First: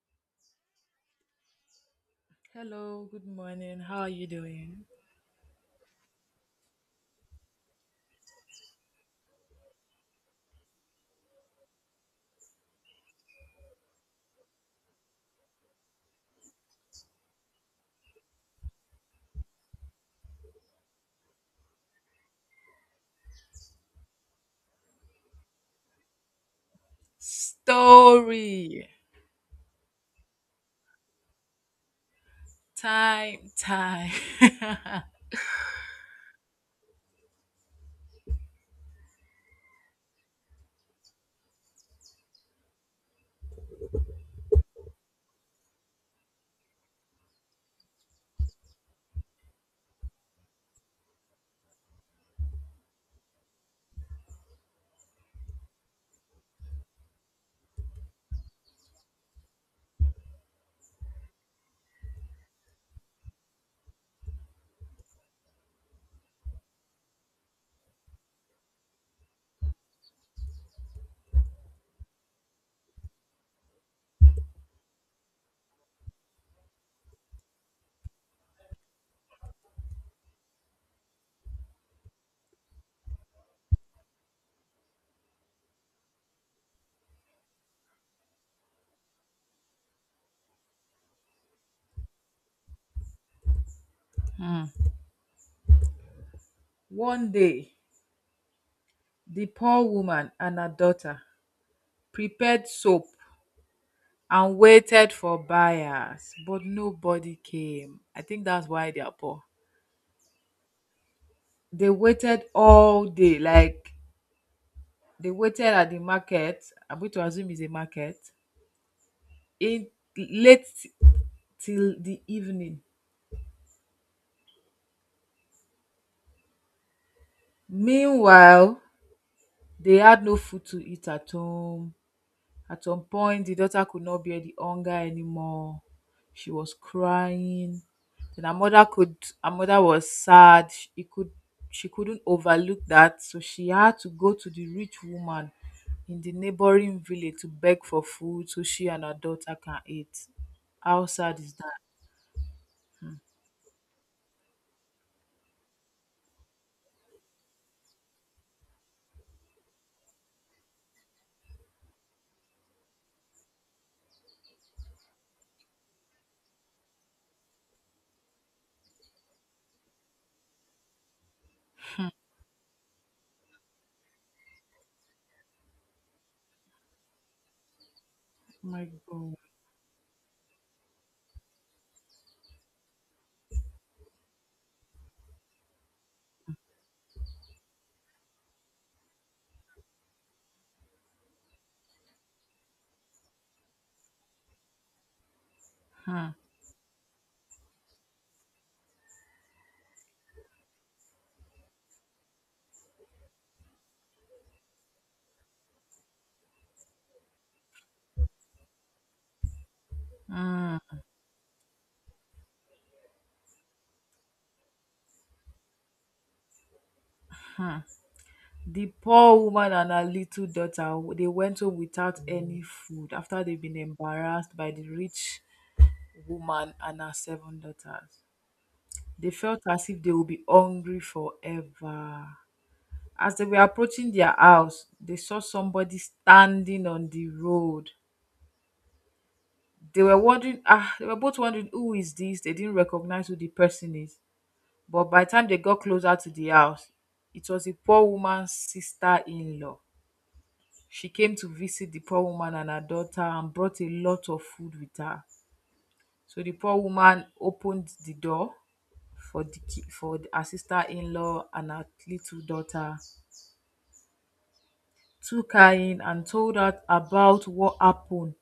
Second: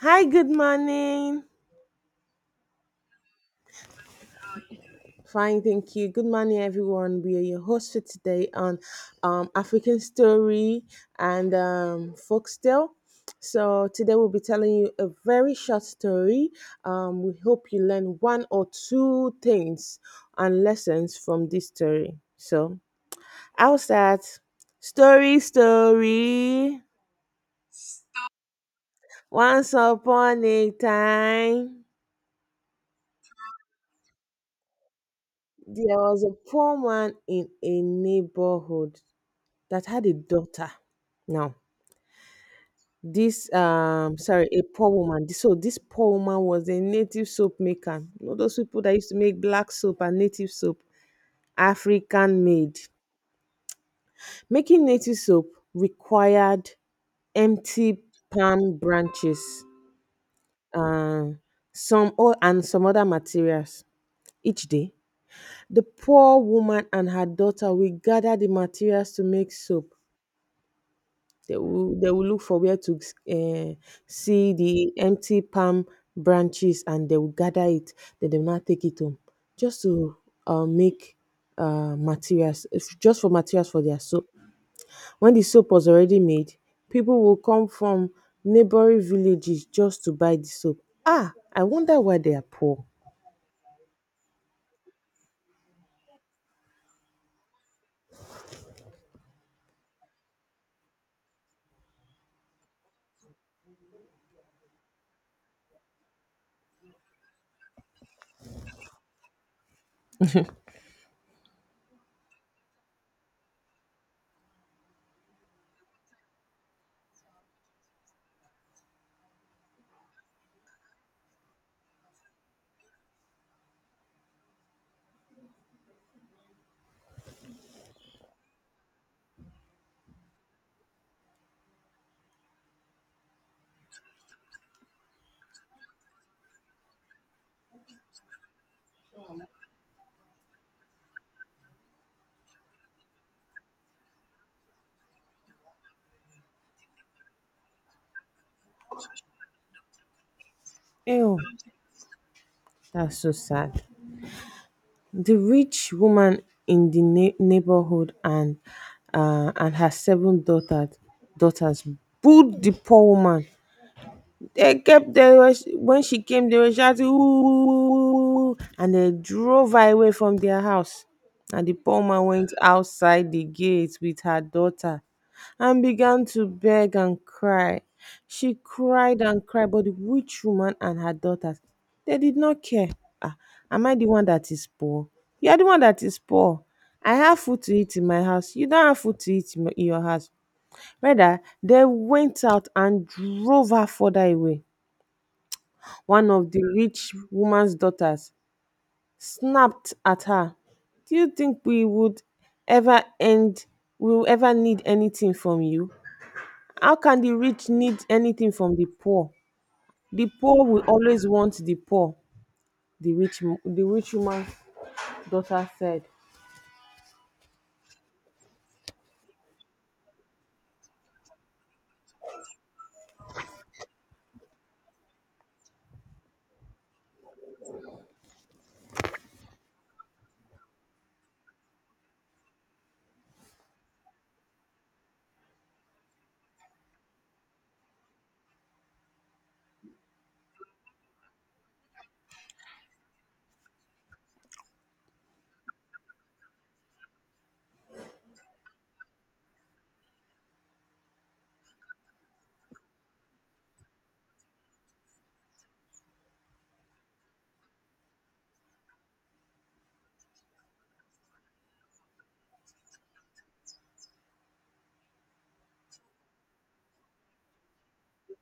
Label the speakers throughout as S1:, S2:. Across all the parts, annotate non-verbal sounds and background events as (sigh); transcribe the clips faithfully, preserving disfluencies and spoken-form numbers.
S1: Hi, good morning.
S2: Hello, good morning. How are you doing?
S1: Fine, thank you. Good morning, everyone. We are your host for today on um, African Story and um, Folktale. So, today we'll be telling you a very short story. Um, we hope you learn one or two things and lessons from this story. So, I'll start. Story, story.
S2: Story
S1: Once upon a time,
S2: time, time. (laughs)
S1: there was a poor man in a neighborhood that had a daughter. Now, this um sorry, a poor woman. This- So this poor woman was a native soap maker. You know those people that used to make black soap and native soap, African made. Making native soap required empty palm branches, uh, some or and some other materials each day. The poor woman and her daughter will gather the materials to make soap. They will, they will look for where to uh, see the empty palm branches, and they will gather it. Then they will not take it home just to uh, make uh, materials, if- just for materials for their soap. When the soap was already made, people will come from neighboring villages just to buy the soap. Ah, I wonder why they are poor.
S2: Hmm. One day, the poor woman and her daughter prepared soap and waited for buyers, but nobody came. I think that's why they are poor. They waited all day, like they waited at the market. I'm going to assume it's a market in late till the evening. Meanwhile, they had no food to eat at home. At some point, the daughter could not bear the hunger anymore. She was crying. Then her mother could Her mother was sad. She it could she couldn't overlook that, so she had to go to the rich woman in the neighboring village to beg for food so she and her daughter can eat. How
S1: Ew,
S2: sad is that?
S1: that's so sad. The rich woman in the nei- neighborhood and, uh, and her seven daughter, daughters booed the poor woman. They kept they was when she came, they were shouting "Ooh!" and they drove her away from their house. And the poor man went outside the gate with her daughter and began to beg and cry. She
S2: Oh my
S1: cried
S2: God.
S1: and cried, but the witch woman and her daughters, they did not care. Ah, am I the one that is poor? You are the one that is poor. I have food to eat in my house. You don't have food to eat in my- in your house. Rather, they went out and drove her further away. One
S2: Hmm.
S1: of the rich woman's daughters snapped at her, "Do you think we would ever end we will ever need anything from you? How can the rich need anything from the poor? The poor will
S2: Hmm.
S1: always want the poor," the rich mo- the rich woman's daughter said.
S2: Hmm. The poor woman and her little daughter, they went home without any food after they've been embarrassed by the rich woman and her seven daughters. They felt as if they would be hungry forever. As they were approaching their house, they saw somebody standing on the road. They were wondering, ah, they were both wondering, who is this? They didn't recognize who the person is. But by the time they got closer to the house, it was a poor woman's sister in law. She came to visit the poor woman and her daughter and brought a lot of food with her. So the poor woman opened the door for the ki- for the- her sister-in-law and her little daughter, took her in and told her about what happened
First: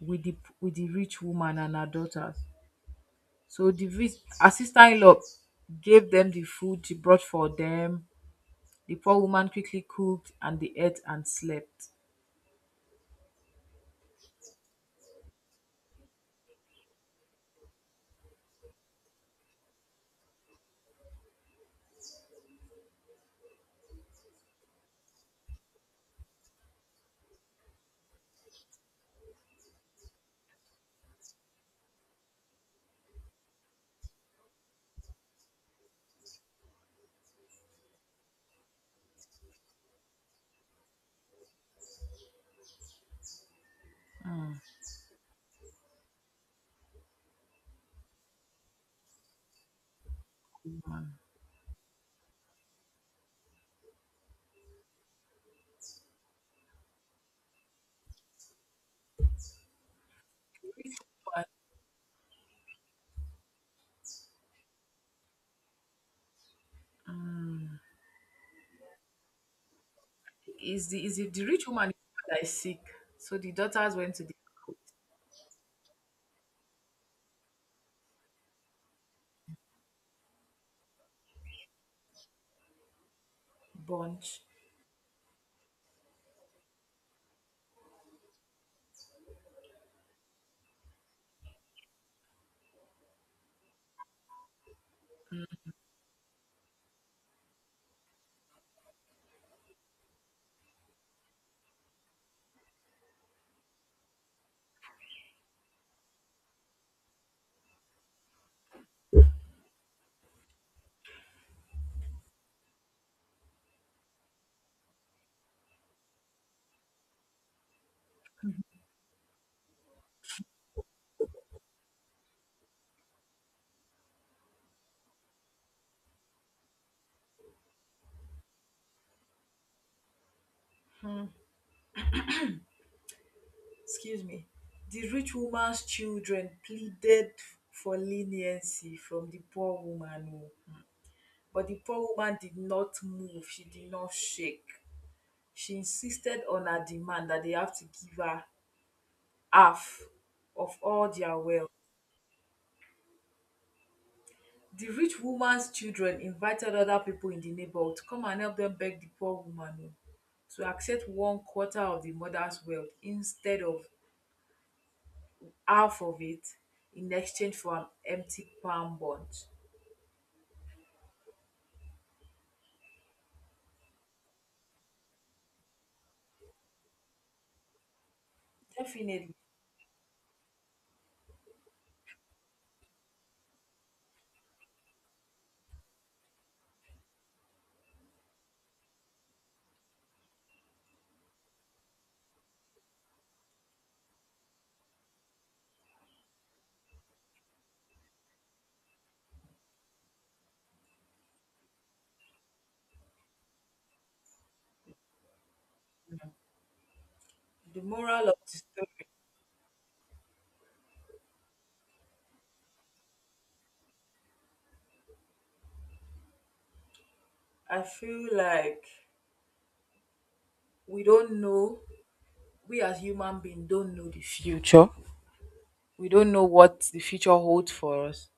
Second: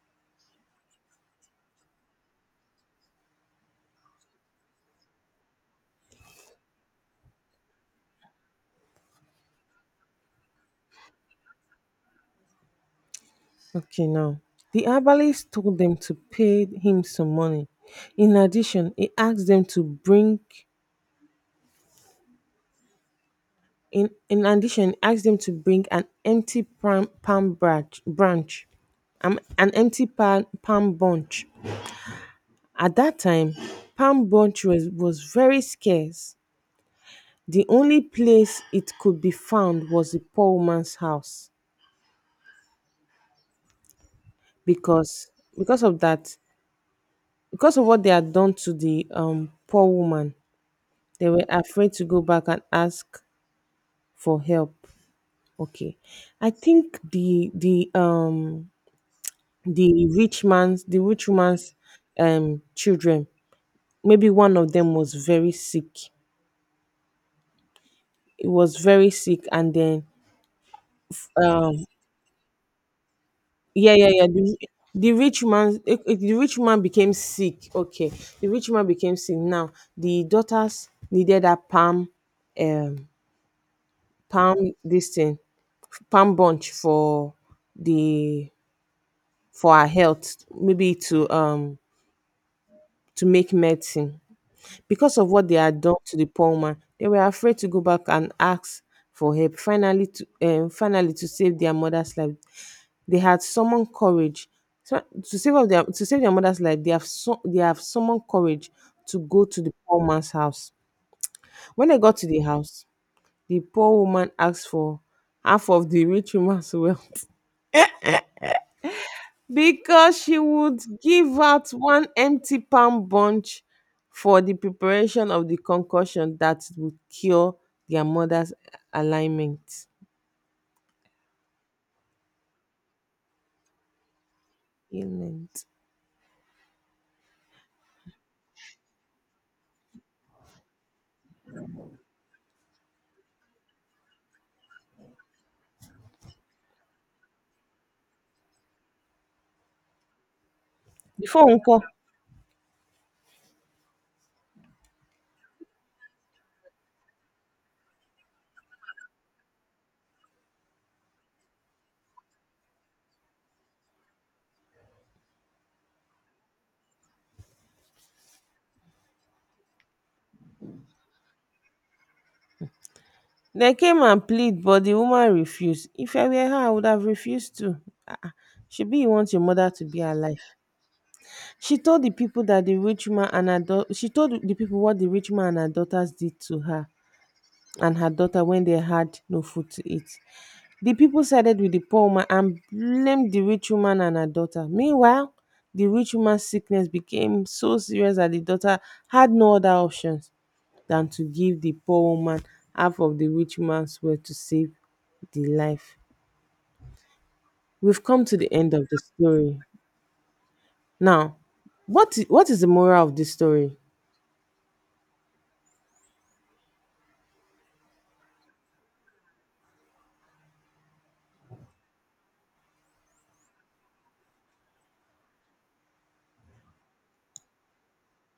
S2: with the with the rich woman and her daughters. So the rich Her sister-in-law gave them the food she brought for them. The poor woman quickly cooked and they ate and slept.
S1: Okay, now the herbalist told them to pay him some money. In addition, he asked them to bring In, in addition, he asked them to bring an empty palm, palm branch, branch um, an empty palm, palm bunch. At that time, palm bunch was, was very scarce. The only place it could be found was the poor woman's house.
S2: Mm.
S1: Because because of that, because of what they had done to the um poor woman, they were afraid to go back and ask for help. Okay, I think the the um the rich man's
S2: Rich
S1: the rich
S2: woman.
S1: man's um children, maybe one of them was very sick.
S2: Mm.
S1: It was very sick. And then
S2: Is the is it the rich
S1: um
S2: woman that is sick? So the
S1: yeah,
S2: daughters
S1: yeah,
S2: went to
S1: yeah,
S2: the
S1: the, the rich man eh, eh, the rich man became sick. Okay, the rich man became sick. Now the daughters needed a palm um
S2: bunch.
S1: palm this thing palm bunch for the for our health, maybe to um to make medicine. Because of what they had done to the poor man, they were afraid to go back and ask for help. Finally, to um, finally to save their mother's life, they had summoned courage. So, to save up their to save their mother's life, they have su- they have summoned courage to go to the poor man's house. When they got to the house, the poor woman asked for half of the rich woman's (laughs) wealth, because she would give out one empty palm bunch for the preparation of the concoction that would cure their mother's alignment.
S2: Excuse me. The rich
S1: Ailment.
S2: woman's children pleaded for leniency from the poor woman, oh, but the poor woman did not move. She did not shake. She insisted on her demand that they have to give her half of all their
S1: Before
S2: wealth.
S1: Nko,
S2: The rich woman's children invited other people in the neighborhood to come and help them beg the poor woman, oh, to accept one quarter of the mother's wealth instead of half of it in exchange for an empty palm bunch.
S1: they came and plead, but the woman refused. If I were her, I would have refused to. She be you want
S2: Definitely,
S1: your mother to be alive. She told the people that the rich man and her daughter, she told the people what the rich man and her daughters did to her and her daughter when they had no food to eat. The people sided with the poor woman and blamed the rich woman and her daughter. Meanwhile, the rich woman's sickness became so serious that the daughter had no other options than to give the poor woman half of the rich woman's wealth to save the life.
S2: the
S1: We've come
S2: moral of
S1: to the
S2: the
S1: end of the
S2: story,
S1: story. Now, what i- what is the moral of this story?
S2: I feel like we don't know, we as human beings don't know the future. We don't know what the future holds for us.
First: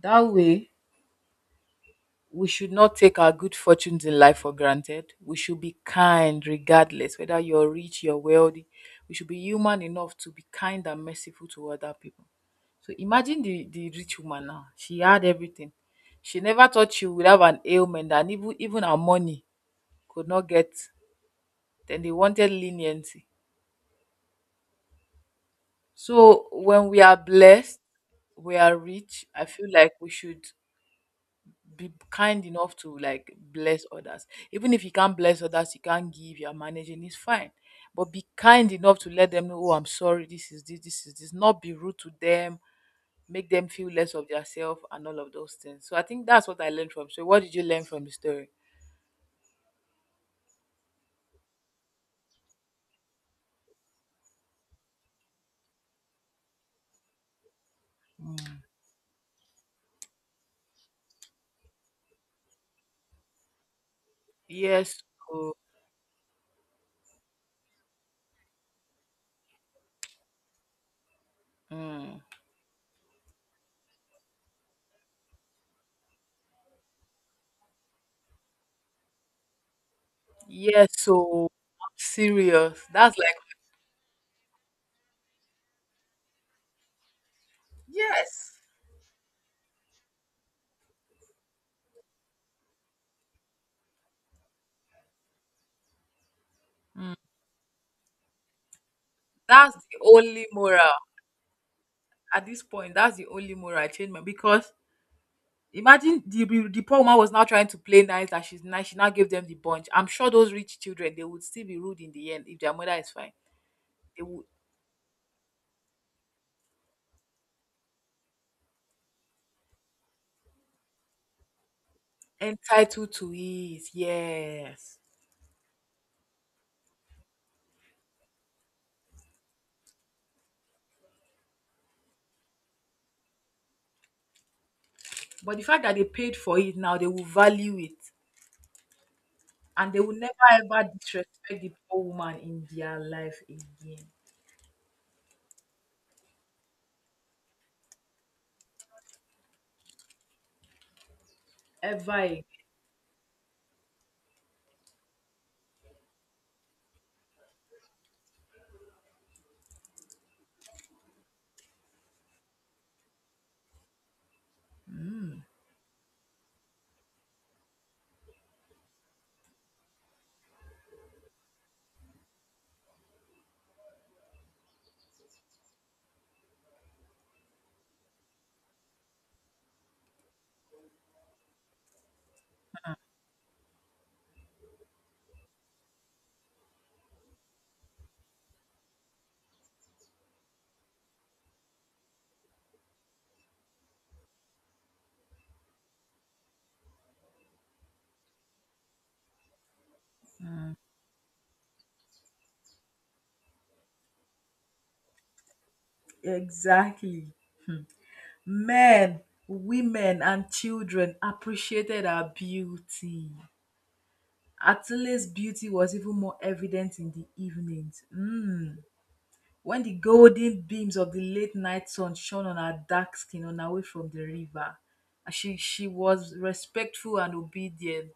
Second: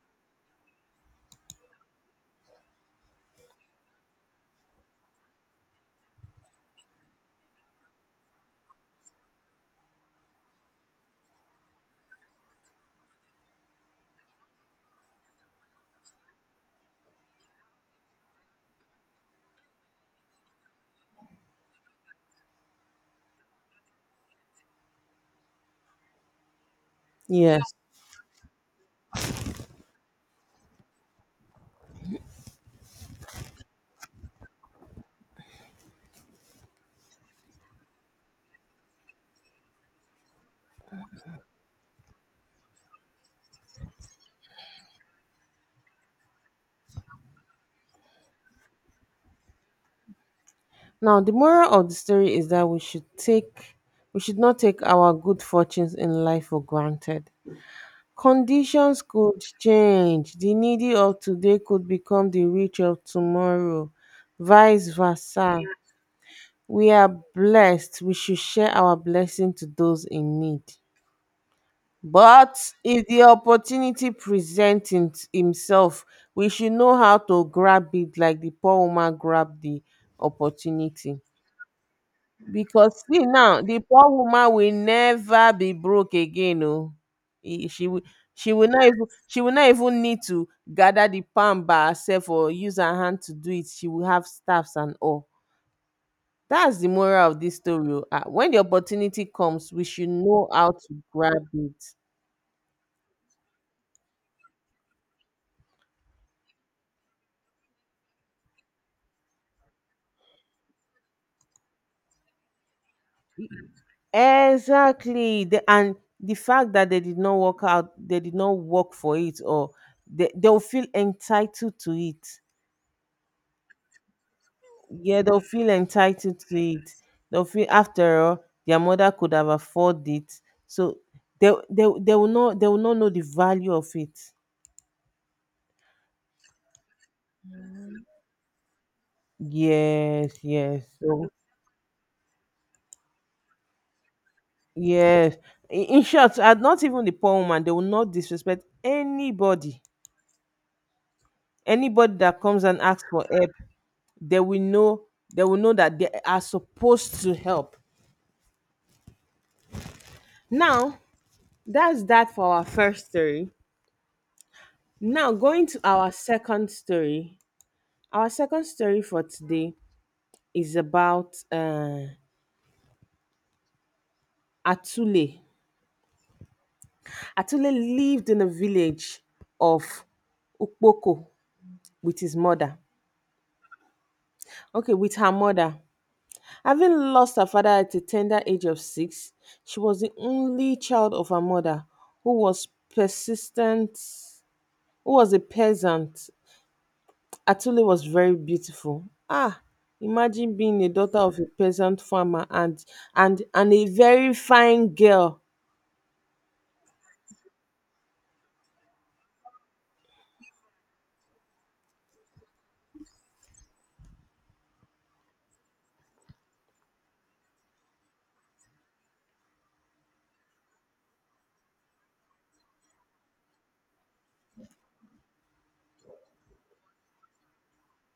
S2: That way, we should not take our good fortunes in life for granted. We should be kind regardless whether you're rich, you're wealthy. We should be human enough to be kind and merciful to other people. So imagine the the rich woman now, she had everything. She never thought she would have an ailment and even even her money could not get. Then they wanted leniency. So when we are
S1: Yes.
S2: blessed, we are rich. I feel like we should be kind enough to like bless others. Even if you can't bless others, you can't give, you're managing, it's fine. But be kind enough to let them know, oh, I'm sorry, this is this, this is this. Not be rude to them, make them feel less of themselves and all of those things. So I think that's what I learned from. So what did you learn from the story?
S1: Now, the moral of the story is that we should take we should not take our good fortunes in life for granted. Conditions could change. The needy of today could become the rich of tomorrow, vice
S2: Yes. So
S1: versa. We are blessed. We should share our blessing to those in need.
S2: mm,
S1: But if the opportunity presents in- himself, we should know how to grab it, like the poor woman grabbed the
S2: yes.
S1: opportunity.
S2: So I'm serious.
S1: Because
S2: That's
S1: see
S2: like
S1: now, the poor woman will never be broke again. Oh, E- she will. She
S2: yes.
S1: will not even. She will not even need to gather the palm by herself or use her hand to do it. She will have staffs and all. That's the
S2: Mm,
S1: moral of this story. Oh. Ah, when the opportunity comes,
S2: that's
S1: we
S2: the
S1: should know
S2: only
S1: how
S2: moral
S1: to grab it.
S2: at this point. That's the only moral I changed my because imagine the the poor woman was now trying to play nice that she's nice. She now gave them the bunch. I'm sure those rich children, they would still be rude in the end if their mother is fine. They would
S1: Exactly. The, and the fact that they did not work out, they did not work for it, or they, they'll feel entitled to it.
S2: entitled to it. Yes.
S1: Yeah, they'll feel entitled to it. They'll feel, after all, their mother could have afforded it. So they they they will not they will not know the value of it.
S2: But the fact that they paid for it now, they will value it and they will
S1: Yes,
S2: never
S1: yes.
S2: ever
S1: So
S2: disrespect the poor woman in their life again.
S1: yes. I- In short, uh, not even the poor woman, they will not disrespect anybody.
S2: Ever
S1: Anybody that
S2: again.
S1: comes and asks for help, they will know they will know that they are supposed to help. Now, that's that for our first story. Now going to our second story. Our second story for today is about uh, Atule. Atule lived in a village of Ukpoko with his mother. Okay, with her mother. Having lost her father at a tender age of six, she was the only child of her mother who was persistent, who was a peasant. Atule was very beautiful. Ah, imagine being a daughter of a peasant farmer and and and a very fine girl.
S2: Exactly. Men, women, and children appreciated her beauty. Attila's beauty was even more evident in the evenings. Mm. When the golden beams of the late night sun shone on her dark skin on her way from the river, she, she was respectful and obedient.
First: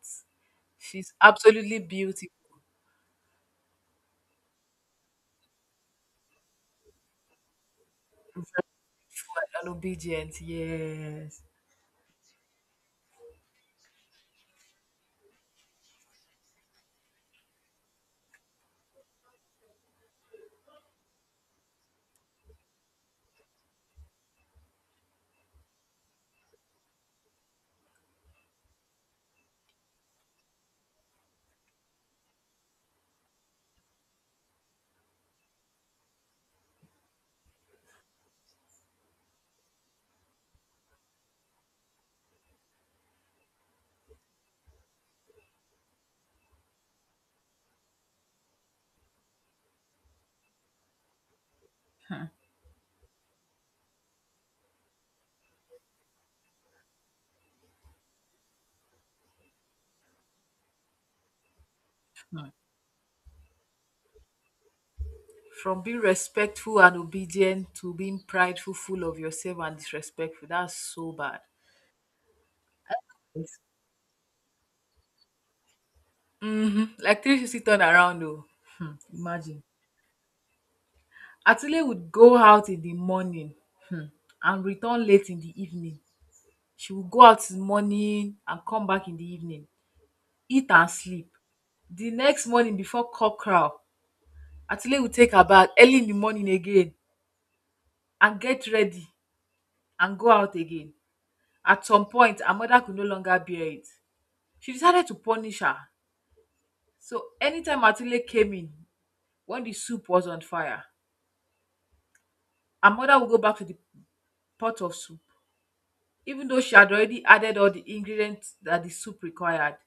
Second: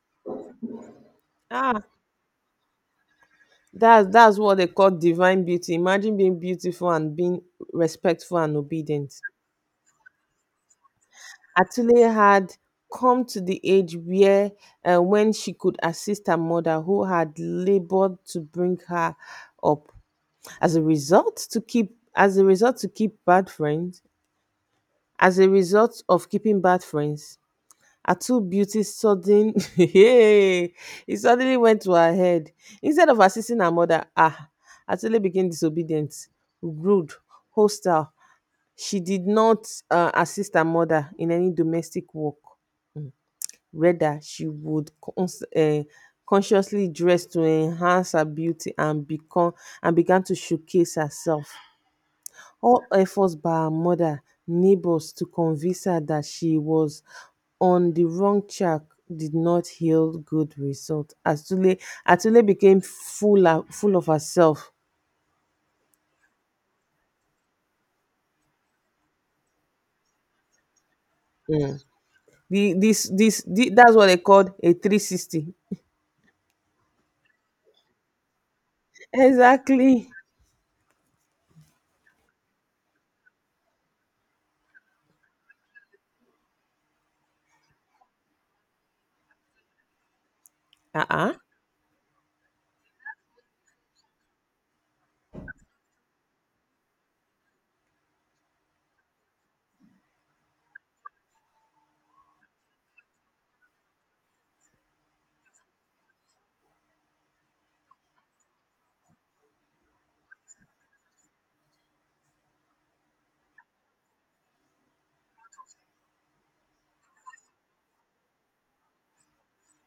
S2: She's absolutely
S1: Ah,
S2: beautiful,
S1: That's that's what they call divine beauty. Imagine being beautiful and being respectful and obedient.
S2: respectful and obedient. Yes.
S1: Atule had come to the age where uh, when she could assist her mother who had labored to bring her up. As a result to keep as a result to keep bad friends, as a result of keeping bad friends, Atu's beauty sudden (laughs) hey, it suddenly went to her head. Instead of assisting her mother, ah, Atule became disobedient, rude, hostile. She did not uh, assist her mother in any domestic work. Rather, she would cons- uh, consciously dress to enhance her beauty and become and began to showcase herself.
S2: Hmm.
S1: All efforts by her mother, neighbors to convince her that she was on the wrong track did not yield good results. Atule, Atule
S2: Hmm.
S1: became full, of full of herself.
S2: From being respectful and obedient to being prideful, full of yourself and disrespectful. That's so bad.
S1: The, this, this, the, that's what they called a three sixty.
S2: Hmm. Like three sixty turn around though. Hmm. Imagine.
S1: Exactly.
S2: Atule would go out in the morning, hmm, and return late in the evening. She would go out in the morning and come back in the evening, eat and sleep.
S1: Uh-uh.
S2: The next morning before cock crow, Atule would take her bath early in the morning again and get ready and go out again. At some point, her mother could no longer bear it. She decided to punish her. So anytime Atile came in, when the soup was on fire, her mother would go back to the pot of soup. Even though she had already added all the ingredients that the soup required,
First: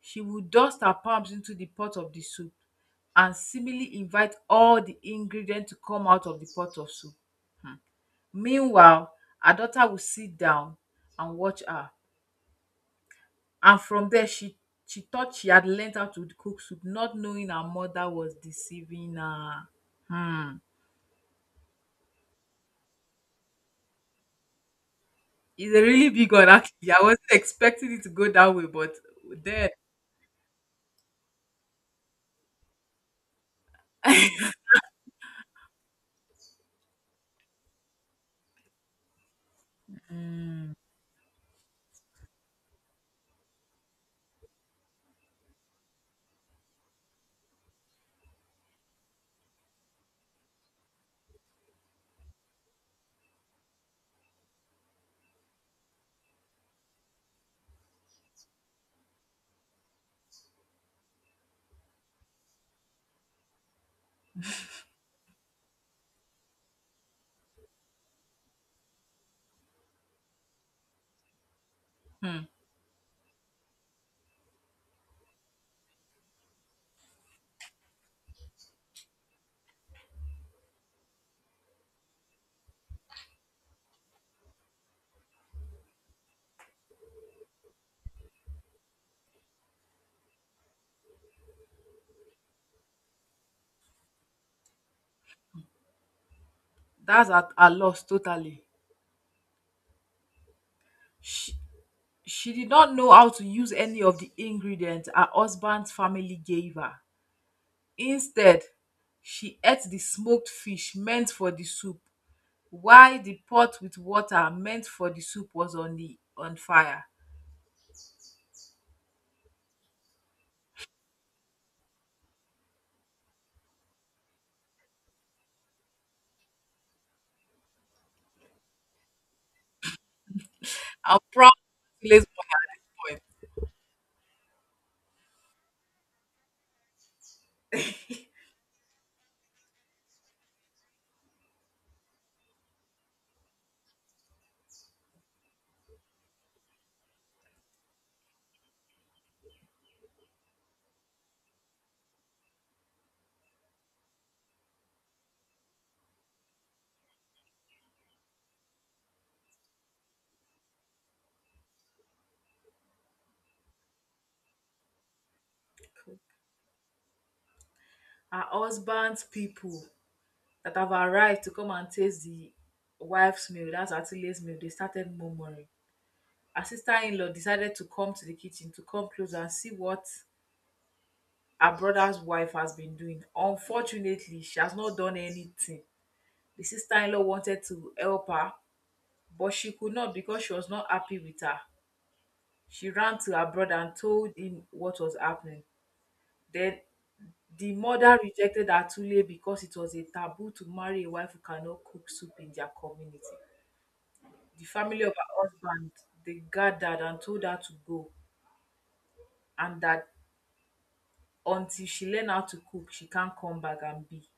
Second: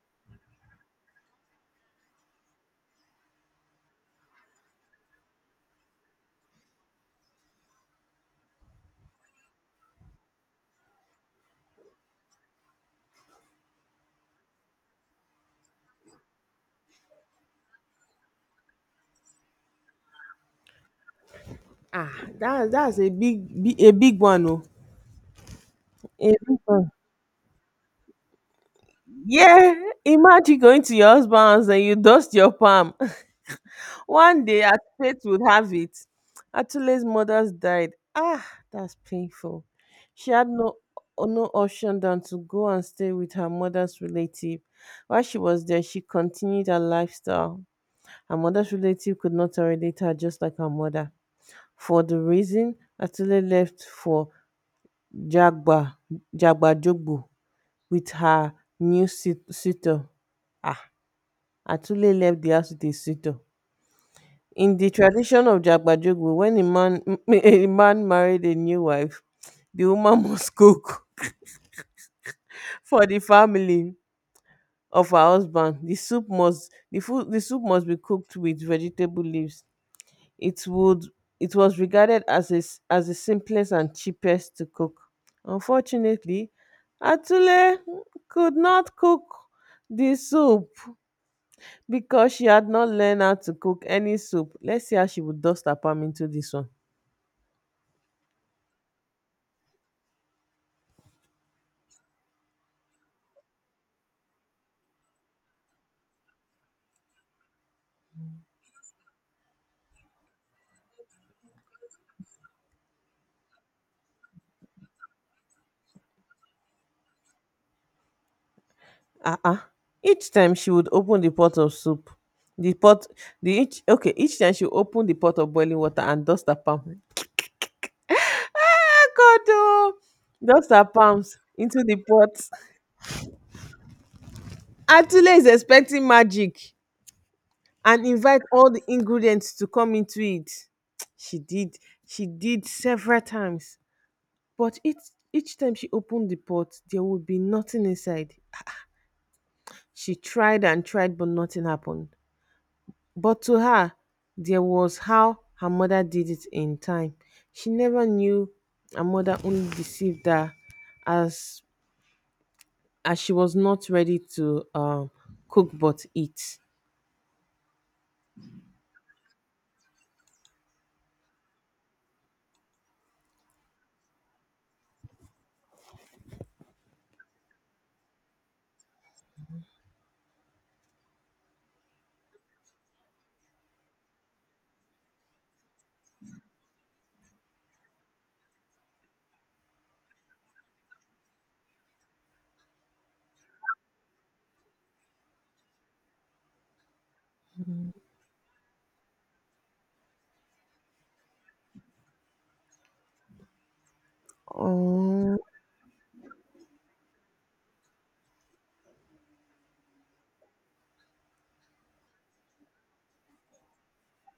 S2: she would dust her palms into the pot of the soup and seemingly invite all the ingredients to come out of the pot of soup. Hmm. Meanwhile, her daughter would sit down and watch her, and from there she she thought she had learned how to cook soup, not knowing her mother was deceiving her. Hmm.
S1: Ah, that, that's a big, big, a big one. Oh.
S2: It's a really big
S1: A
S2: one,
S1: big one.
S2: actually. I wasn't expecting it to go that way, but then
S1: Yeah. Imagine going to your husband's and you dust your palm. (laughs) One day as fate would have it, Atule's mother died. Ah, that's painful. She had no no option than to go and stay with her mother's relative. While she was there, she continued her lifestyle. Her mother's relative could not tolerate her, just like her mother. For the reason, Atule left for Jagba Jagba Jogbo with her new sit- suitor. Ah, Atule left the house with a suitor. In the tradition of Jagbajogu, when a man (laughs) a man married a new wife, the woman (laughs) must cook
S2: hmm,
S1: for the family of her husband. The soup must the food the soup must be cooked with vegetable leaves. It would it was regarded as a, s- as the simplest and cheapest to cook. Unfortunately, Atule could not cook the soup because she had not learned how to cook any soup. Let's see how she would dust her palm into this one.
S2: that's at her loss totally. She she did not know how to use any of the ingredients her husband's family gave her. Instead, she ate the smoked fish meant for the soup while the pot with water meant for the soup was on the on fire.
S1: Uh-uh each time she would open the pot of soup the pot the each okay Each time she would open the pot of boiling water and dust her palm, ah, God, oh, dust her
S2: I'm
S1: palms
S2: proud
S1: into the
S2: to Lays
S1: pot.
S2: by her
S1: Atule is expecting magic and invite all the ingredients to come into it. She did she did several times, but each each time she opened the pot, there would be nothing inside. She tried and tried, but nothing happened. But to her, there was how her mother did it in time: she never knew her mother only deceived her, as as she was not ready to um, cook but
S2: point.
S1: eat.
S2: Her husband's people that have arrived to come and taste the wife's meal, that's Atile's meal, they started murmuring. Her sister in law decided to come to the kitchen to come closer and see what her brother's wife has been doing. Unfortunately, she has not done anything. The sister in law wanted to help her, but she could not because she was not happy with her. She ran to her brother and told him what was happening. Then the mother rejected Atule because it was a taboo to marry a wife who cannot cook soup in their community. The family of
S1: Um,
S2: her husband, they gathered and told her to go and that until she learned how to cook, she can't come back and be.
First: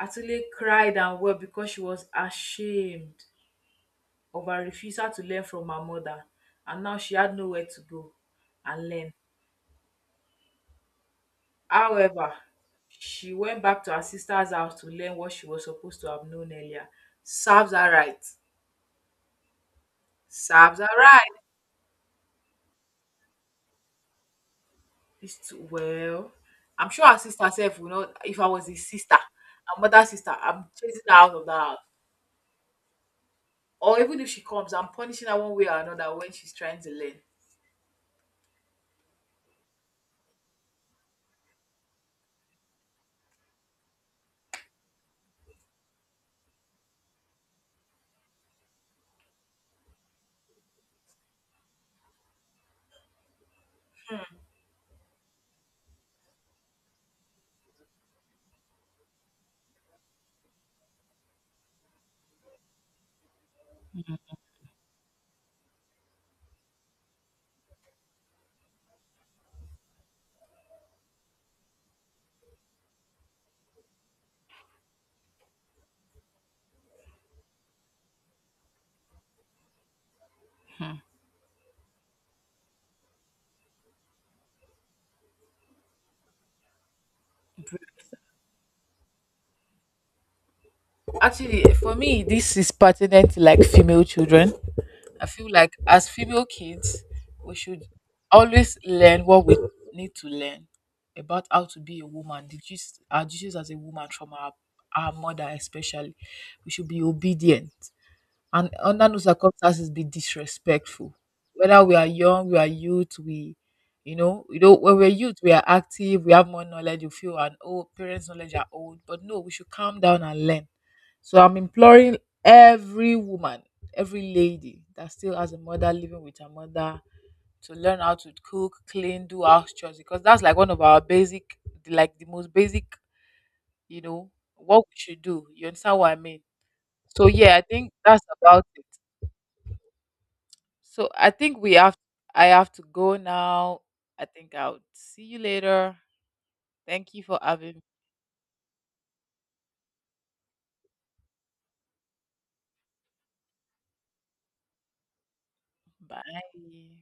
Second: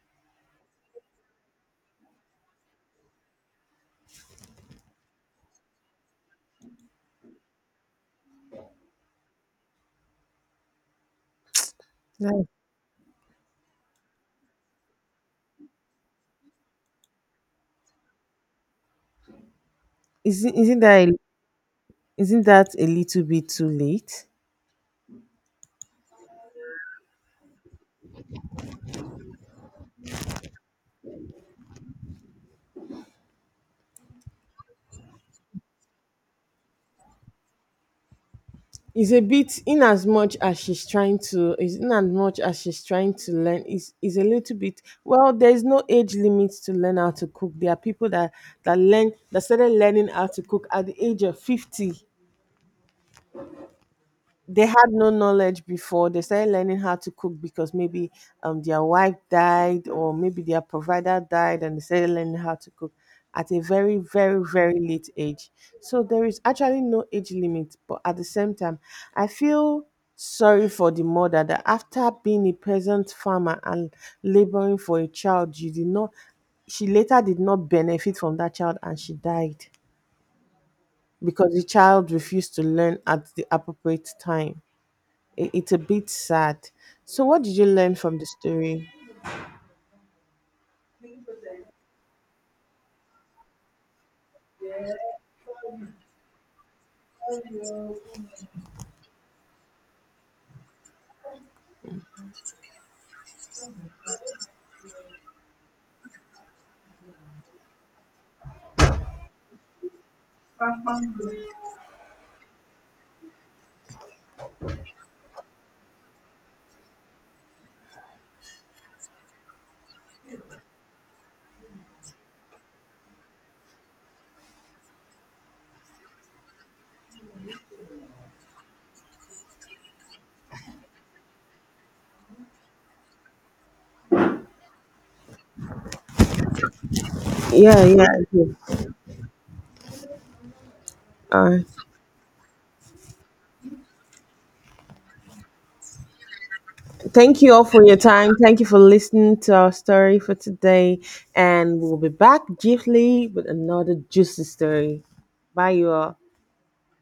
S2: Atule cried and wept because she was ashamed of her refusal to learn from her mother and now she had nowhere to go and learn. However,
S1: like,
S2: she went back to her sister's house to learn what she was supposed to have known earlier. Serves her right.
S1: isn't
S2: Serves
S1: isn't
S2: her
S1: that a,
S2: right.
S1: isn't that a little bit too late?
S2: It's too well, I'm sure her sister sef will not, if I was his sister, her mother sister, I'm chasing her out of that house. Or even if she comes, I'm punishing her one way or another when she's trying to learn.
S1: Is a bit, in as much as she's trying to, is in as much as she's trying to learn, is is a little bit. Well, there's no age limit to learn how to cook. There are people that that learn that started learning how to cook at the age of fifty. They had no knowledge before they started learning how to cook, because maybe um their wife died, or maybe their provider died, and they started learning how to cook at a very, very, very late age. So there is actually no age limit, but at the same time, I feel sorry for the mother that, after being a peasant farmer and laboring for a child, you did not she later did not benefit from that child, and she died because the child refused to learn at the appropriate time. It, it's a bit sad. So, what did you learn from the story?
S2: Actually, for me, this is pertinent to like female children. I feel like as female kids, we should always learn what we need to learn about how to be a woman. The gist, our duties as a woman from our, our mother, especially. We should be obedient and under no circumstances be disrespectful. Whether we are young, we are youth, we you know, you know, when we're youth, we are active, we have more knowledge, you feel, and old parents' knowledge are old. But no, we should calm down and learn. So I'm imploring every woman, every lady that still has a mother living with her mother to learn how to cook, clean, do house chores because that's like one of our basic, like the most basic, you know, what we should do. You understand what I mean? So yeah, I
S1: Yeah,
S2: think
S1: yeah. I
S2: that's
S1: do.
S2: about it. So I
S1: Uh,
S2: think we have, I have to go now. I think I'll see you later. Thank you for
S1: thank you all
S2: having me.
S1: for your time. Thank you for listening to our story for today. And we'll be back briefly with another juicy story. Bye, you all.
S2: Bye.